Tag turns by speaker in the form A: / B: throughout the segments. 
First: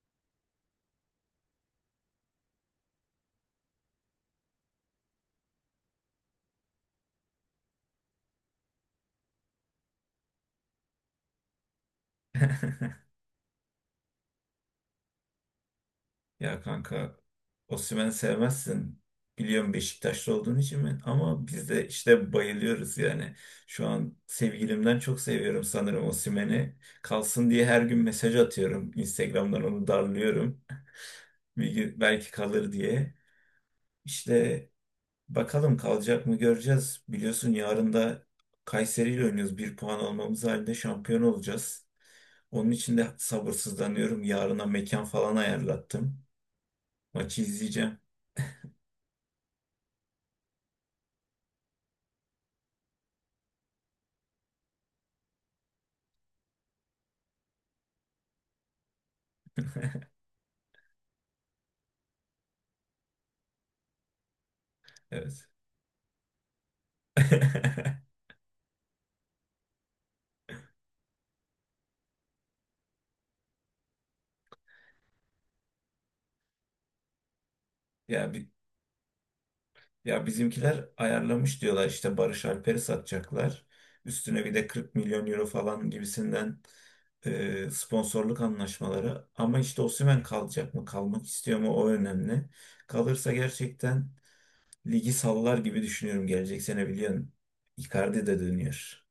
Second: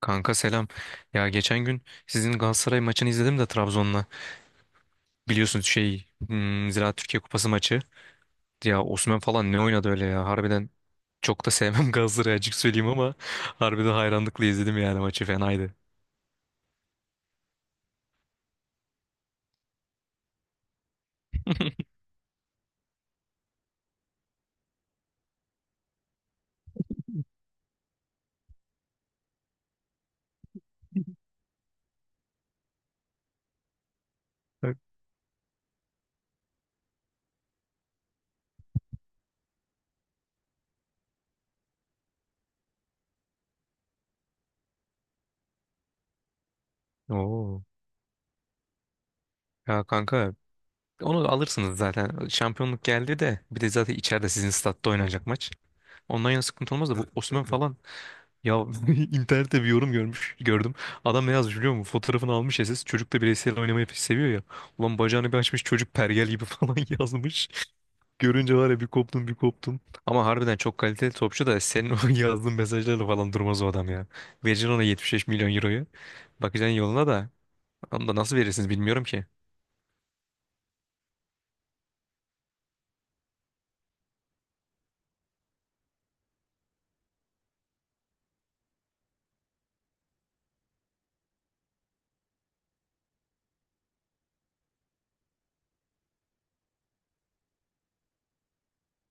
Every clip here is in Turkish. A: Kanka selam. Ya geçen gün sizin Galatasaray maçını izledim de Trabzon'la. Biliyorsunuz şey Ziraat Türkiye Kupası maçı. Ya Osimhen falan ne oynadı öyle ya. Harbiden çok da sevmem Galatasaray'ı açık söyleyeyim ama harbiden hayranlıkla izledim yani maçı fenaydı.
B: Ya kanka, Osimhen'i sevmezsin. Biliyorum, Beşiktaşlı olduğun için mi? Ama biz de işte bayılıyoruz yani. Şu an sevgilimden çok seviyorum sanırım Osimhen'i. Kalsın diye her gün mesaj atıyorum. Instagram'dan onu darlıyorum. Bir gün belki kalır diye. İşte
A: Evet.
B: bakalım kalacak mı göreceğiz. Biliyorsun, yarın da Kayseri ile oynuyoruz. Bir puan almamız halinde şampiyon olacağız. Onun için de sabırsızlanıyorum. Yarına mekan falan ayarlattım. Maçı
A: Oo.
B: izleyeceğim.
A: Ya kanka onu alırsınız zaten. Şampiyonluk geldi de bir de zaten içeride sizin statta oynanacak maç. Ondan yana sıkıntı olmaz da bu Osimhen falan Ya internette bir yorum görmüş gördüm. Adam ne yazmış biliyor musun? Fotoğrafını almış SS. Çocuk da bireysel oynamayı pek seviyor ya. Ulan bacağını bir
B: Evet.
A: açmış çocuk pergel gibi falan yazmış. Görünce var ya bir koptum bir koptum. Ama harbiden çok kaliteli topçu da senin o yazdığın mesajlarla falan durmaz o adam ya. Vereceksin ona 75 milyon euroyu. Bakacaksın yoluna da. Onu da
B: Ya
A: nasıl
B: bi-
A: verirsiniz bilmiyorum ki.
B: ya bizimkiler ayarlamış diyorlar, işte Barış Alper'i satacaklar. Üstüne bir de 40 milyon euro falan gibisinden sponsorluk anlaşmaları. Ama işte Osimhen kalacak mı, kalmak istiyor mu, o önemli. Kalırsa gerçekten ligi sallar gibi düşünüyorum gelecek sene, biliyorsun. Icardi de dönüyor.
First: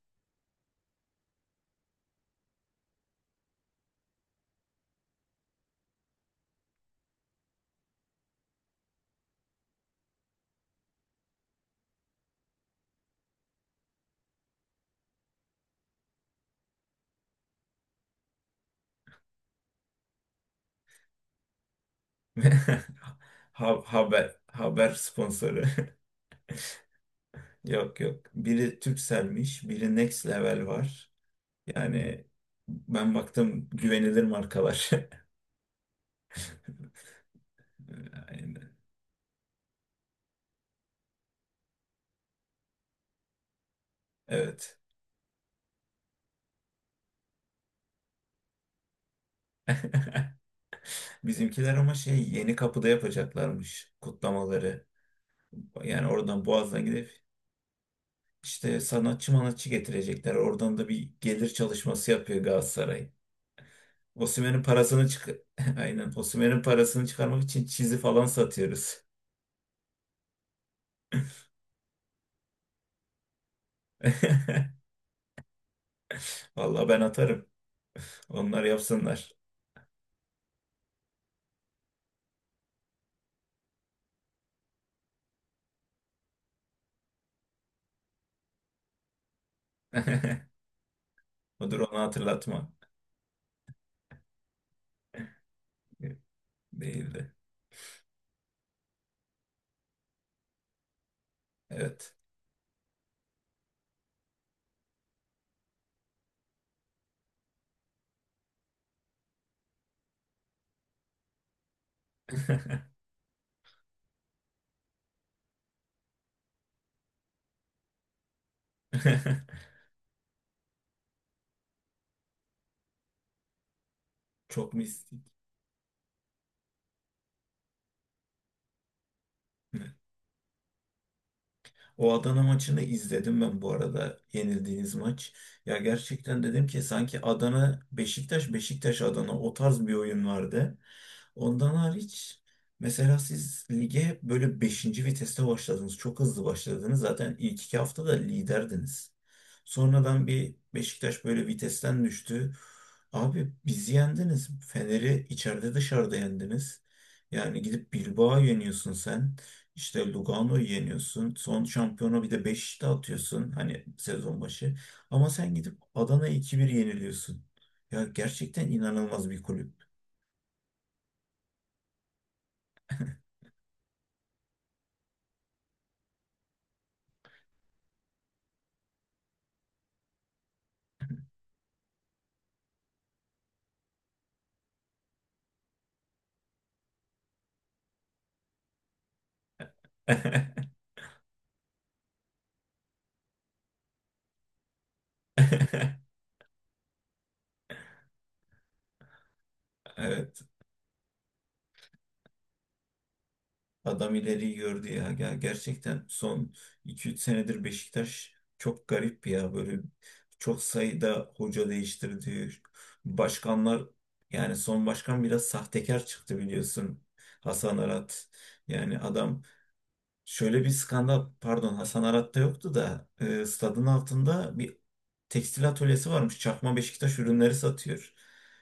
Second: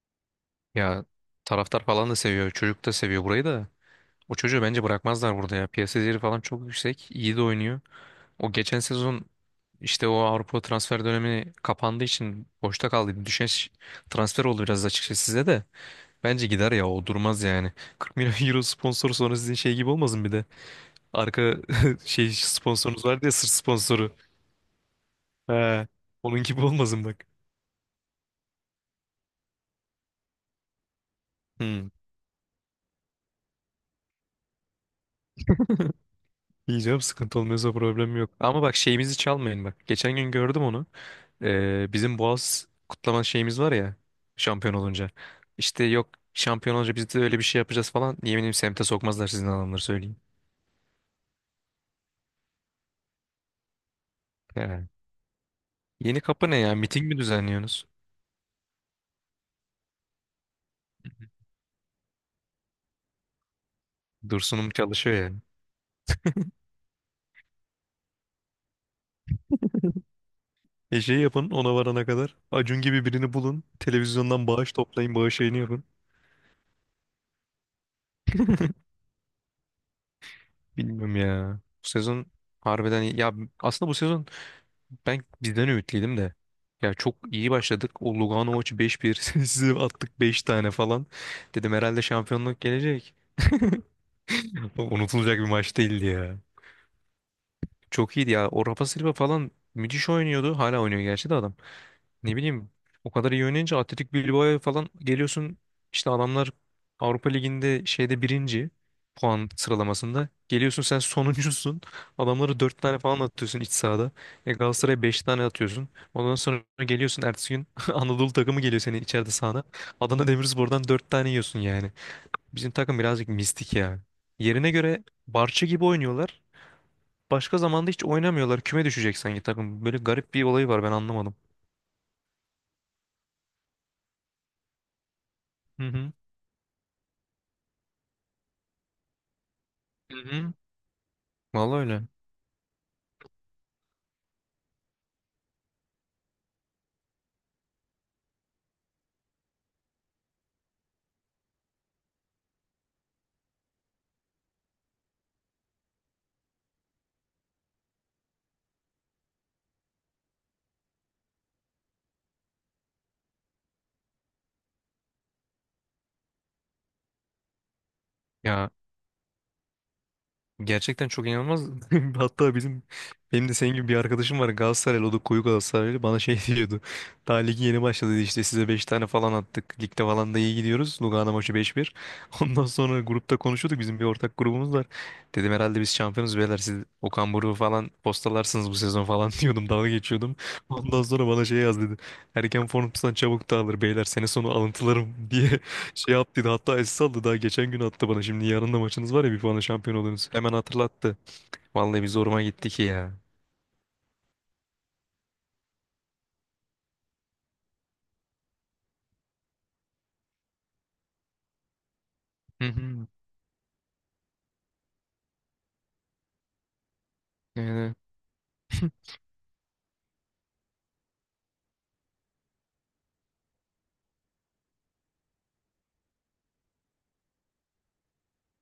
A: Ya taraftar falan da seviyor. Çocuk da seviyor burayı da. O çocuğu bence bırakmazlar burada ya. Piyasa değeri falan çok yüksek. İyi de oynuyor. O geçen sezon işte o Avrupa transfer dönemi kapandığı için boşta kaldı. Bir düşen transfer oldu biraz açıkçası size de. Bence gider ya o durmaz yani. 40 milyon euro sponsor sonra sizin şey gibi olmasın bir de. Arka şey sponsorunuz var diye sırt
B: Ha-
A: sponsoru.
B: Haber haber sponsoru.
A: He. Onun gibi olmasın bak.
B: Yok yok. Biri Turkcell'miş, biri Next Level var.
A: Hmm.
B: Yani ben baktım, güvenilir markalar.
A: Yiyeceğim sıkıntı olmuyorsa problem yok. Ama
B: Aynen.
A: bak şeyimizi çalmayın bak. Geçen gün gördüm onu. Bizim Boğaz kutlama şeyimiz var ya şampiyon
B: Evet.
A: olunca. İşte yok şampiyon olunca biz de öyle bir şey yapacağız falan. Yeminim semte sokmazlar sizin adamları söyleyeyim.
B: Bizimkiler ama şey, yeni kapıda yapacaklarmış kutlamaları.
A: Ya.
B: Yani
A: Yeni
B: oradan
A: kapı ne ya?
B: Boğaz'dan
A: Miting
B: gidip
A: mi düzenliyorsunuz?
B: işte sanatçı manatçı getirecekler. Oradan da bir gelir çalışması yapıyor Galatasaray. Osimhen'in
A: Dursun'um
B: parasını
A: çalışıyor
B: çık
A: yani.
B: Aynen. Osimhen'in parasını çıkarmak için çizi falan satıyoruz.
A: E şey yapın ona varana kadar. Acun gibi birini bulun. Televizyondan bağış toplayın. Bağış yayını yapın.
B: Vallahi ben atarım. Onlar yapsınlar.
A: Bilmiyorum ya. Bu sezon harbiden iyi. Ya aslında bu sezon Ben bizden ümitliydim de. Ya çok iyi başladık. O Lugano maçı 5-1. Size attık 5 tane falan. Dedim
B: Dur, onu
A: herhalde şampiyonluk
B: hatırlatma.
A: gelecek. Unutulacak bir maç değildi ya.
B: Değildi.
A: Çok iyiydi ya. O Rafa Silva falan müthiş oynuyordu. Hala oynuyor gerçi de adam.
B: Evet.
A: Ne bileyim o kadar iyi oynayınca Atletik Bilbao'ya falan geliyorsun işte adamlar Avrupa Ligi'nde şeyde birinci puan sıralamasında geliyorsun sen sonuncusun adamları dört tane falan atıyorsun iç sahada e Galatasaray'a beş tane atıyorsun ondan sonra geliyorsun ertesi gün Anadolu takımı geliyor senin içeride sahada Adana Demirspor'dan dört tane yiyorsun yani bizim takım birazcık mistik ya yerine
B: Çok
A: göre
B: mistik.
A: Barça gibi oynuyorlar başka zamanda hiç oynamıyorlar küme düşecek sanki takım böyle garip bir olayı var ben anlamadım.
B: O Adana maçını izledim ben bu arada. Yenildiğiniz maç. Ya
A: Hı hı.
B: gerçekten, dedim ki sanki Adana Beşiktaş, Beşiktaş Adana, o tarz bir
A: Hı
B: oyun
A: hı.
B: vardı. Ondan
A: Vallahi öyle.
B: hariç mesela siz lige böyle beşinci viteste başladınız. Çok hızlı başladınız. Zaten ilk iki haftada liderdiniz. Sonradan bir Beşiktaş böyle vitesten düştü. Abi bizi yendiniz. Fener'i içeride dışarıda yendiniz. Yani gidip Bilbao'yu yeniyorsun sen. İşte Lugano'yu yeniyorsun. Son şampiyona bir de Beşiktaş'ta atıyorsun. Hani sezon başı. Ama sen gidip Adana'ya 2-1 yeniliyorsun. Ya
A: Ya
B: gerçekten inanılmaz bir kulüp.
A: gerçekten çok inanılmaz. Hatta bizim benim de senin gibi bir arkadaşım var Galatasaraylı o da koyu Galatasaraylı bana şey diyordu. Daha ligi yeni başladı dedi, işte size 5 tane falan attık. Ligde falan da iyi gidiyoruz. Lugano maçı 5-1. Ondan sonra grupta konuşuyorduk bizim bir ortak grubumuz var. Dedim herhalde biz şampiyonuz beyler siz Okan Buruk'u falan postalarsınız bu sezon falan diyordum dalga geçiyordum. Ondan sonra bana şey yaz dedi. Erken formdan çabuk dağılır beyler sene sonu alıntılarım diye Şey yaptıydı hatta SS aldı daha geçen gün attı bana. Şimdi yarın da maçınız var ya bir puanla şampiyon olursunuz.
B: Evet,
A: Hemen hatırlattı. Vallahi bir zoruma gitti ki ya.
B: adam ileriyi gördü ya. Gerçekten son iki üç senedir Beşiktaş çok garip ya. Böyle çok sayıda hoca değiştirdi.
A: Hı hı.
B: Başkanlar, yani son başkan biraz sahtekar çıktı biliyorsun. Hasan
A: Yani,
B: Arat. Yani adam, şöyle bir skandal, pardon, Hasan Arat'ta yoktu da stadın altında bir tekstil atölyesi varmış. Çakma Beşiktaş ürünleri satıyor.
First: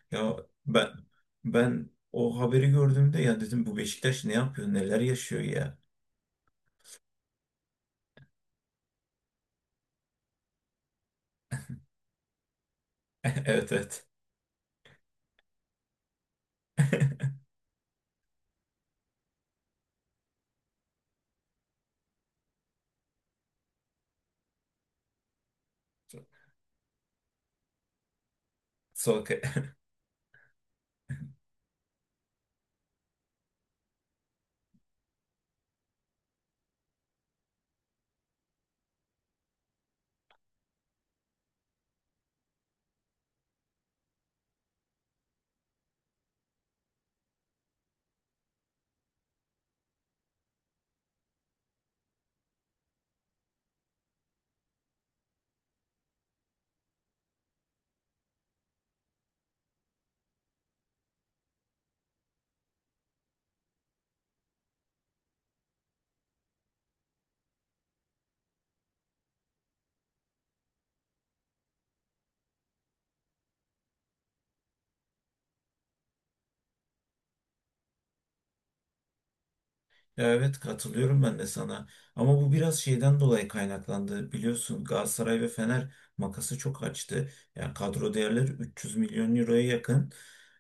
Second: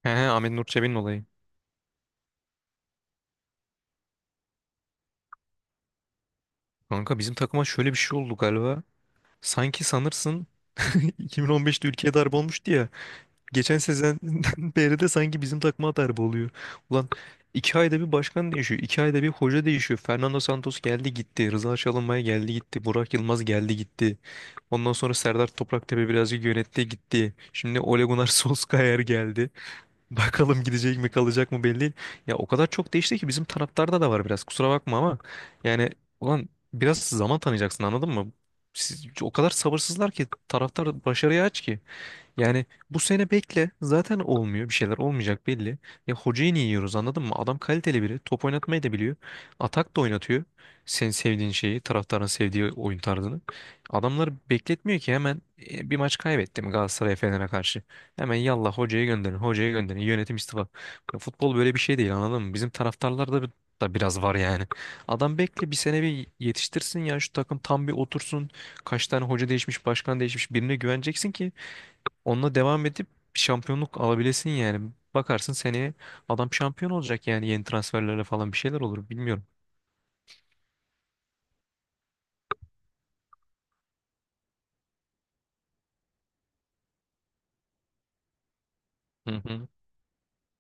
A: he he
B: Ya
A: Ahmet Nur
B: ben
A: Çebi'nin olayı.
B: ben o haberi gördüğümde ya dedim, bu Beşiktaş ne yapıyor, neler yaşıyor ya.
A: Kanka bizim takıma şöyle bir şey oldu galiba. Sanki sanırsın 2015'te ülkeye darbe olmuştu ya.
B: Evet
A: Geçen
B: evet.
A: sezenden beri de sanki bizim takıma darbe oluyor. Ulan iki ayda bir başkan değişiyor. İki ayda bir hoca değişiyor. Fernando Santos geldi gitti. Rıza Çalınbay geldi gitti. Burak Yılmaz geldi gitti. Ondan sonra Serdar Topraktepe birazcık yönetti gitti. Şimdi Ole Gunnar Solskjaer geldi.
B: Sokak
A: Bakalım gidecek mi kalacak mı belli değil. Ya o kadar çok değişti ki bizim taraftarda da var biraz. Kusura bakma ama yani ulan biraz zaman tanıyacaksın anladın mı? Siz, o kadar sabırsızlar ki taraftar başarıya aç ki. Yani bu sene bekle. Zaten olmuyor. Bir şeyler olmayacak belli. Ya hocayı niye yiyoruz anladın mı? Adam kaliteli biri. Top oynatmayı da biliyor. Atak da oynatıyor. Senin sevdiğin şeyi, taraftarın sevdiği oyun tarzını. Adamları bekletmiyor ki hemen bir maç kaybetti mi Galatasaray Fener'e karşı. Hemen yallah hocayı gönderin, hocayı gönderin. Yönetim istifa. Ya futbol böyle bir şey değil anladın mı? Bizim taraftarlarda da biraz var yani. Adam bekle bir sene bir yetiştirsin ya şu takım tam bir otursun. Kaç tane hoca değişmiş, başkan değişmiş birine güveneceksin ki Onunla devam edip bir şampiyonluk alabilesin yani. Bakarsın seneye adam şampiyon olacak yani yeni transferlerle falan bir şeyler olur bilmiyorum.
B: Ya evet, katılıyorum ben de sana. Ama bu biraz şeyden dolayı kaynaklandı. Biliyorsun Galatasaray ve Fener makası çok açtı. Yani kadro değerleri 300
A: Hı
B: milyon euroya
A: hı.
B: yakın.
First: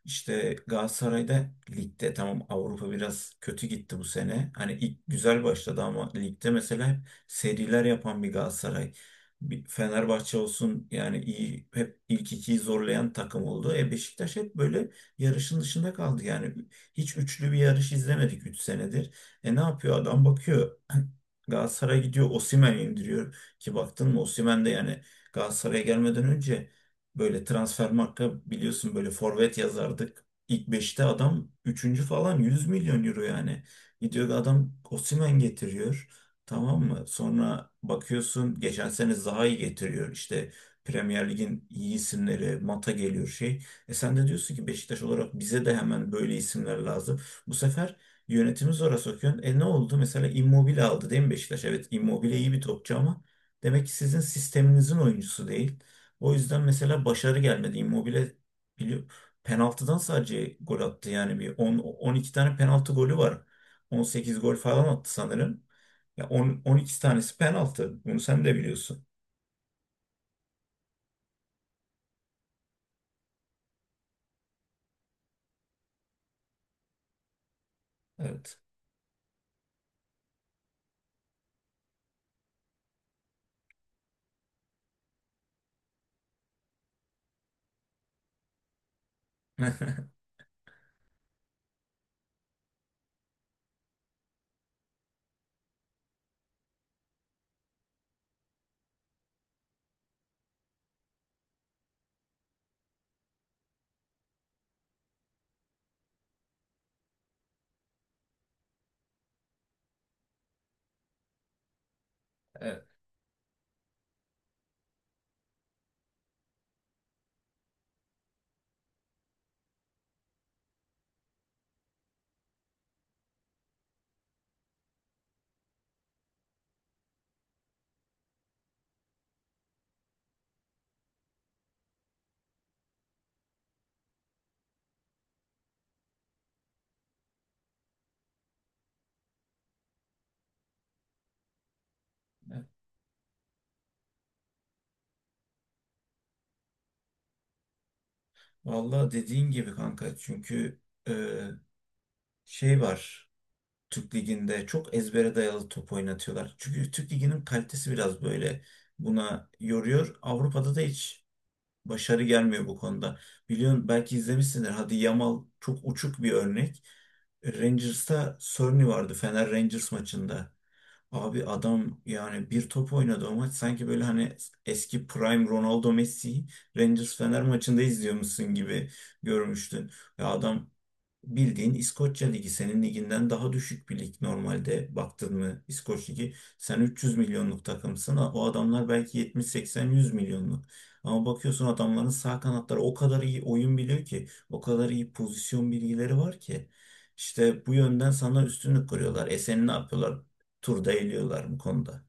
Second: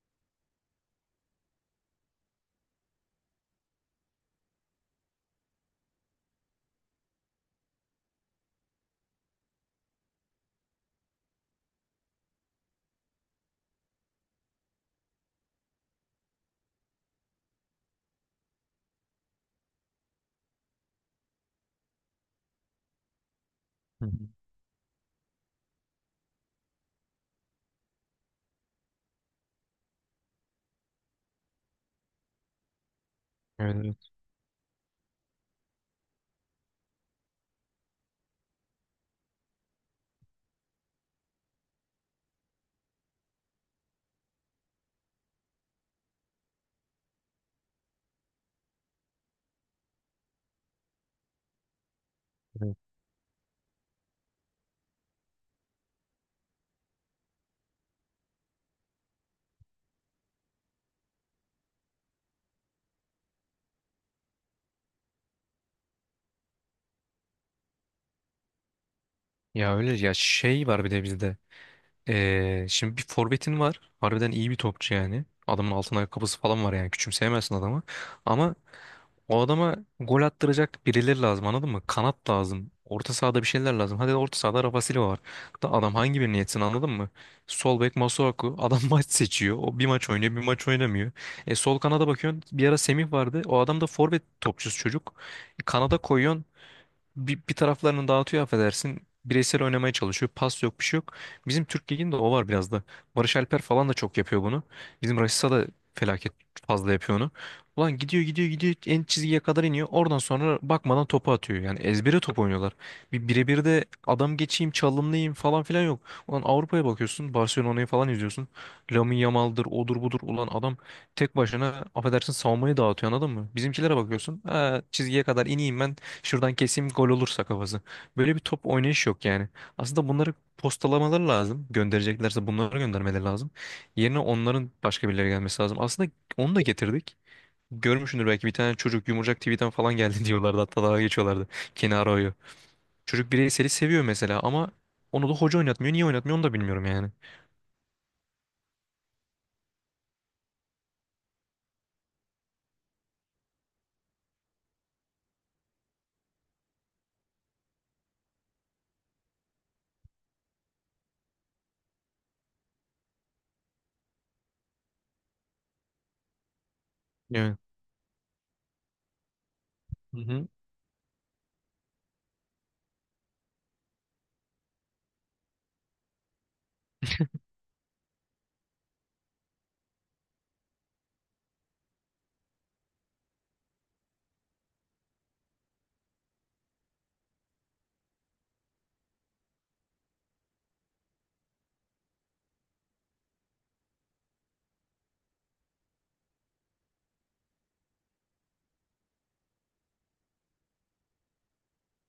B: İşte Galatasaray'da ligde tamam, Avrupa biraz kötü gitti bu sene. Hani ilk güzel başladı ama ligde mesela hep seriler yapan bir Galatasaray. Bir Fenerbahçe olsun, yani iyi, hep ilk ikiyi zorlayan takım oldu. E Beşiktaş hep böyle yarışın dışında kaldı yani. Hiç üçlü bir yarış izlemedik 3 senedir. E ne yapıyor adam, bakıyor Galatasaray'a gidiyor Osimhen'i indiriyor ki,
A: Hı
B: baktın
A: hı.
B: mı, Osimhen de yani Galatasaray'a gelmeden önce, böyle Transfermarkt'ta biliyorsun böyle forvet yazardık. İlk beşte adam üçüncü falan, 100 milyon euro yani.
A: Evet, evet,
B: Gidiyor adam Osimhen getiriyor. Tamam mı? Sonra bakıyorsun, geçen sene Zaha'yı getiriyor. İşte Premier Lig'in iyi isimleri, Mata geliyor şey. E sen de diyorsun ki Beşiktaş olarak bize de hemen böyle isimler lazım. Bu sefer yönetimi zora sokuyorsun. E ne oldu? Mesela Immobile aldı değil mi Beşiktaş? Evet, Immobile iyi bir
A: evet.
B: topçu ama demek ki sizin sisteminizin oyuncusu değil. O yüzden mesela başarı gelmedi. Immobile biliyor, penaltıdan sadece gol attı. Yani bir 10, 12 tane penaltı golü var. 18 gol falan attı sanırım. Ya 10, 12 tanesi penaltı. Bunu sen de biliyorsun.
A: Ya öyle ya şey var bir de bizde. Şimdi bir forvetin var. Harbiden iyi bir topçu yani. Adamın altın ayakkabısı falan var yani. Küçümseyemezsin adamı. Ama
B: Evet.
A: O adama gol attıracak birileri lazım anladın mı? Kanat lazım. Orta sahada bir şeyler lazım. Hadi orta sahada Rafa Silva var. Da adam hangi birini yetsin anladın mı? Sol bek Masuaku. Adam maç seçiyor. O bir maç oynuyor bir maç oynamıyor. E sol kanada bakıyorsun. Bir ara Semih vardı. O adam da forvet topçusu çocuk. Kanada koyuyorsun bir taraflarını dağıtıyor affedersin. Bireysel oynamaya çalışıyor. Pas yok bir şey yok. Bizim Türk Ligi'nde o var biraz da. Barış Alper falan da çok yapıyor bunu. Bizim Rashica da felaket fazla yapıyor onu. Ulan gidiyor gidiyor gidiyor en çizgiye kadar iniyor. Oradan sonra bakmadan topu atıyor. Yani ezbere top oynuyorlar.
B: Evet.
A: Bir birebir de adam geçeyim çalımlayayım falan filan yok. Ulan Avrupa'ya bakıyorsun. Barcelona'yı falan izliyorsun. Lamine Yamal'dır odur budur. Ulan adam tek başına affedersin savunmayı dağıtıyor anladın mı? Bizimkilere bakıyorsun. Ha, çizgiye kadar ineyim ben Şuradan keseyim gol olursa kafası. Böyle bir top oynayış yok yani. Aslında bunları postalamaları lazım. Göndereceklerse bunları göndermeleri lazım. Yerine onların başka birileri gelmesi lazım. Aslında onu da getirdik. Görmüşsündür belki bir tane çocuk Yumurcak TV'den falan geldi diyorlardı. Hatta daha geçiyorlardı. Kenaro'yu.
B: Evet.
A: Çocuk bireyseli seviyor mesela ama onu da hoca oynatmıyor. Niye oynatmıyor onu da bilmiyorum yani.
B: Vallahi dediğin gibi kanka. Çünkü e, şey var. Türk Ligi'nde çok ezbere dayalı top oynatıyorlar. Çünkü Türk Ligi'nin kalitesi biraz böyle buna yoruyor. Avrupa'da da hiç başarı gelmiyor bu konuda. Biliyorsun, belki izlemişsindir. Hadi Yamal çok uçuk bir örnek.
A: Evet.
B: Rangers'ta Sorny vardı Fener Rangers
A: Hı hı.
B: maçında. Abi adam yani bir top oynadı o maç, sanki böyle hani eski prime Ronaldo Messi Rangers Fener maçında izliyormuşsun gibi görmüştün. Ya adam, bildiğin İskoçya Ligi senin liginden daha düşük bir lig normalde, baktın mı İskoç Ligi, sen 300 milyonluk takımsın, o adamlar belki 70-80-100 milyonluk, ama bakıyorsun adamların sağ kanatları o kadar iyi oyun biliyor ki, o kadar iyi pozisyon bilgileri var ki işte bu yönden sana üstünlük kuruyorlar. E seni ne yapıyorlar, turda eliyorlar bu konuda.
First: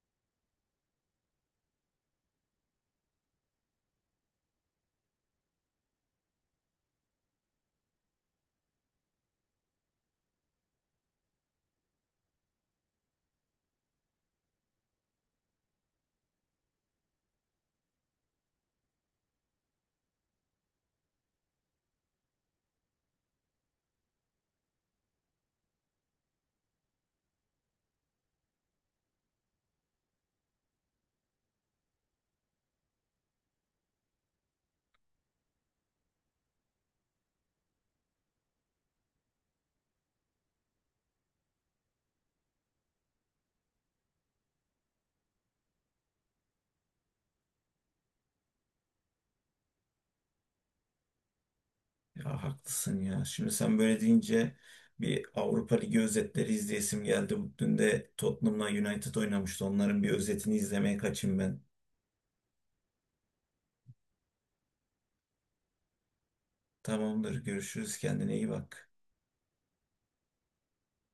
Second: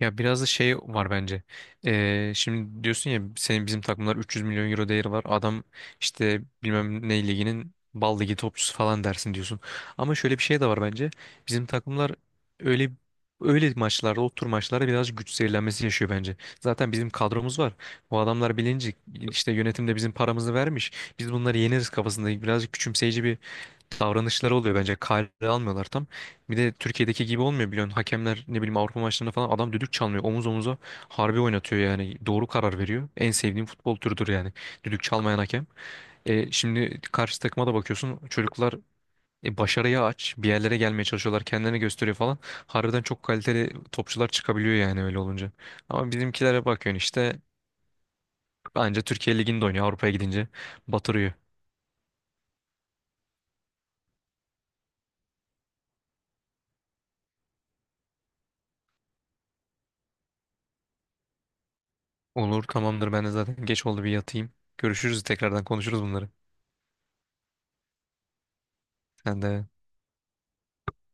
A: Ya biraz da şey var bence. Şimdi diyorsun ya senin bizim takımlar 300 milyon euro değeri var. Adam işte bilmem ne liginin bal ligi topçusu falan dersin diyorsun. Ama şöyle bir şey de var bence. Bizim takımlar öyle öyle maçlarda, o tür maçlarda biraz güç zehirlenmesi yaşıyor bence. Zaten bizim kadromuz var. Bu adamlar bilinci işte yönetimde bizim paramızı vermiş. Biz bunları yeneriz kafasında birazcık küçümseyici bir davranışları oluyor bence. Kale almıyorlar tam. Bir de Türkiye'deki gibi olmuyor biliyorsun. Hakemler ne bileyim Avrupa maçlarında falan adam düdük çalmıyor. Omuz omuza harbi oynatıyor yani. Doğru karar veriyor. En sevdiğim futbol türüdür yani. Düdük çalmayan hakem. E, şimdi karşı takıma da bakıyorsun. Çocuklar başarıya aç. Bir yerlere gelmeye çalışıyorlar. Kendilerini gösteriyor falan. Harbiden çok kaliteli topçular çıkabiliyor yani öyle olunca. Ama bizimkilere bakıyorsun işte. Anca Türkiye Ligi'nde oynuyor. Avrupa'ya gidince batırıyor.
B: Ya haklısın ya. Şimdi sen böyle deyince bir Avrupa Ligi özetleri izleyesim geldi. Dün de Tottenham'la United oynamıştı. Onların bir özetini izlemeye kaçayım ben.
A: Olur tamamdır ben de zaten geç oldu bir yatayım. Görüşürüz tekrardan konuşuruz bunları.
B: Tamamdır. Görüşürüz. Kendine iyi bak.
A: Sen de